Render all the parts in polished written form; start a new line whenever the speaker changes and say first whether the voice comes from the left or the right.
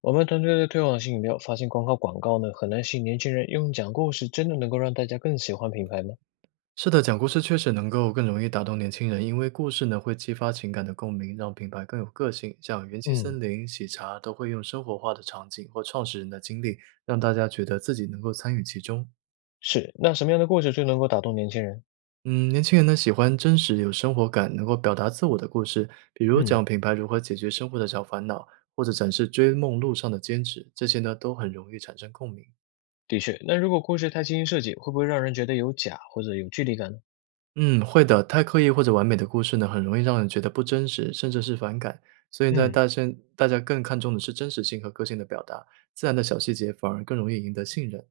left: 我们团队的推广性饮料发现，光靠广告呢很难吸引年轻人。用讲故事真的能够让大家更喜欢品牌吗？
right: 是的，讲故事确实能够更容易打动年轻人，因为故事呢会激发情感的共鸣，让品牌更有个性。像元气
left: 嗯，
right: 森林、喜茶都会用生活化的场景或创始人的经历，让大家觉得自己能够参与其中。
left: 是。那什么样的故事最能够打动年轻人？
right: 嗯，年轻人呢喜欢真实有生活感、能够表达自我的故事，比如
left: 嗯，
right: 讲品牌如何解决生活的小烦恼，或者展示追梦路上的坚持，这些呢都很容易产生共鸣。
left: 的确。那如果故事太精心设计，会不会让人觉得有假或者有距离感呢？
right: 嗯，会的。太刻意或者完美的故事呢，很容易让人觉得不真实，甚至是反感。所以在
left: 嗯，
right: 大现大家更看重的是真实性和个性的表达，自然的小细节反而更容易赢得信任。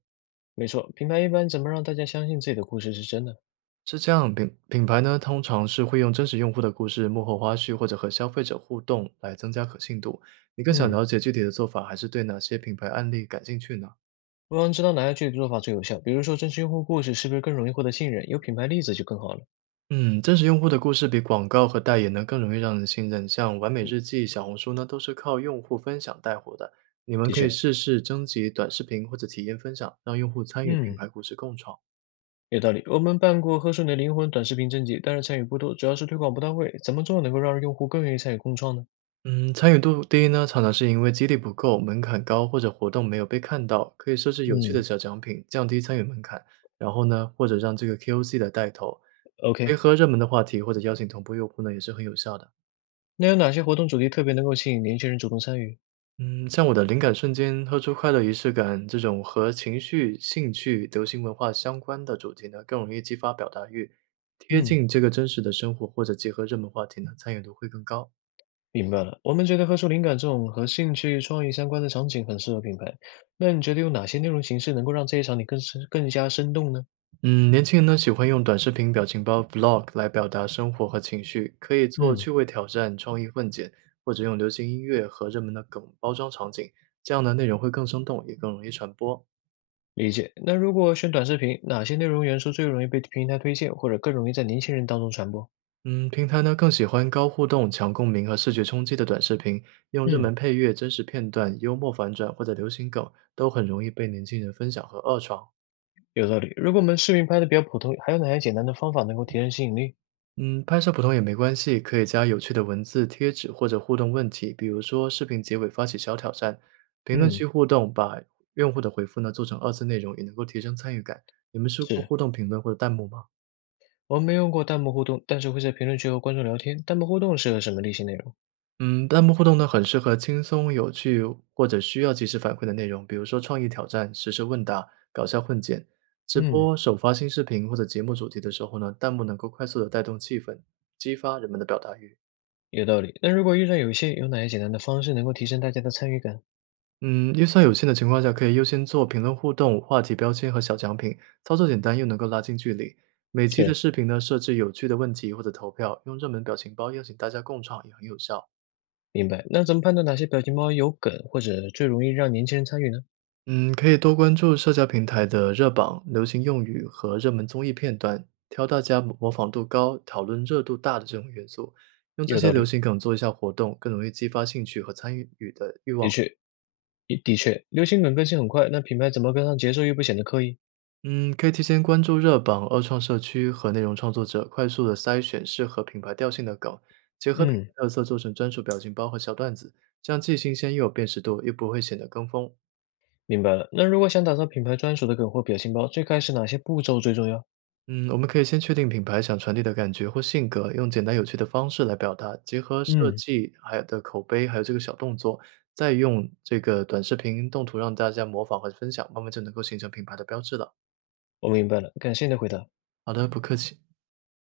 left: 没错。品牌一般怎么让大家相信自己的故事是真的？
right: 是这样，品牌呢，通常是会用真实用户的故事、幕后花絮或者和消费者互动来增加可信度。你更想
left: 嗯，
right: 了解具体的做法，还是对哪些品牌案例感兴趣呢？
left: 我想知道哪样具体的做法最有效。比如说，真实用户故事是不是更容易获得信任？有品牌例子就更好了。
right: 嗯，真实用户的故事比广告和代言呢更容易让人信任。像完美日记、小红书呢，都是靠用户分享带火的。你们
left: 的
right: 可以
left: 确。
right: 试试征集短视频或者体验分享，让用户参与品
left: 嗯。
right: 牌故事共创。
left: 有道理，我们办过《喝水你的灵魂》短视频征集，但是参与不多，主要是推广不到位。怎么做能够让用户更愿意参与共创呢？
right: 嗯，参与度低呢，常常是因为激励不够、门槛高或者活动没有被看到。可以设置有趣的
left: 嗯
right: 小奖品，降低参与门槛。然后呢，或者让这个 KOC 的带头，结
left: ，OK，
right: 合热门的话题或者邀请同步用户呢，也是很有效的。
left: 那有哪些活动主题特别能够吸引年轻人主动参与？
right: 嗯，像我的灵感瞬间喝出快乐仪式感这种和情绪、兴趣、流行文化相关的主题呢，更容易激发表达欲，贴
left: 嗯，
right: 近这个真实的生活，或者结合热门话题呢，参与度会更高。
left: 明白了。我们觉得喝出灵感这种和兴趣、创意相关的场景很适合品牌。那你觉得有哪些内容形式能够让这一场景更生生动呢？
right: 嗯，年轻人呢喜欢用短视频、表情包、vlog 来表达生活和情绪，可以做
left: 嗯，
right: 趣味挑战、创意混剪，或者用流行音乐和热门的梗包装场景，这样的内容会更生动，也更容易传播。
left: 理解。那如果选短视频，哪些内容元素最容易被平台推荐，或者更容易在年轻人当中传播？
right: 嗯，平台呢更喜欢高互动、强共鸣和视觉冲击的短视频，用热门
left: 嗯。
right: 配乐、真实片段、幽默反转或者流行梗，都很容易被年轻人分享和二创。
left: 有道理。如果我们视频拍的比较普通，还有哪些简单的方法能够提升吸引力？
right: 嗯，拍摄普通也没关系，可以加有趣的文字、贴纸或者互动问题，比如说视频结尾发起小挑战，评论
left: 嗯，
right: 区互动，把用户的回复呢做成二次内容，也能够提升参与感。你们试过
left: 是，
right: 互动评论或者弹幕吗？
left: 我们没用过弹幕互动，但是会在评论区和观众聊天。弹幕互动适合什么类型内容？
right: 嗯，弹幕互动呢，很适合轻松有趣或者需要及时反馈的内容，比如说创意挑战、实时问答、搞笑混剪。直
left: 嗯。
right: 播首发新视频或者节目主题的时候呢，弹幕能够快速的带动气氛，激发人们的表达欲。
left: 有道理。那如果预算有限，有哪些简单的方式能够提升大家的参与感？
right: 嗯，预算有限的情况下，可以优先做评论互动、话题标签和小奖品，操作简单又能够拉近距离。每期的
left: 是，
right: 视频呢，设置有趣的问题或者投票，用热门表情包邀请大家共创也很有效。
left: 明白。那怎么判断哪些表情包有梗，或者最容易让年轻人参与呢？
right: 嗯，可以多关注社交平台的热榜、流行用语和热门综艺片段，挑大家模仿度高、讨论热度大的这种元素，用这
left: 有
right: 些
left: 道
right: 流
left: 理，
right: 行梗做一下活动，更容易激发兴趣和参与的欲望。
left: 的确，的确，流行梗更新很快，那品牌怎么跟上节奏又不显得刻意？
right: 嗯，可以提前关注热榜、二创社区和内容创作者，快速的筛选适合品牌调性的梗，结合品
left: 嗯
right: 牌特色做成专属表情包和小段子，这样既新鲜又有辨识度，又不会显得跟风。
left: 明白了。那如果想打造品牌专属的梗或表情包，最开始哪些步骤最重要？
right: 嗯，我们可以先确定品牌想传递的感觉或性格，用简单有趣的方式来表达，结合设
left: 嗯，
right: 计还有的口碑，还有这个小动作，再用这个短视频动图让大家模仿和分享，慢慢就能够形成品牌的标志了。
left: 我明白了，感谢你的回答。
right: 好的，不客气。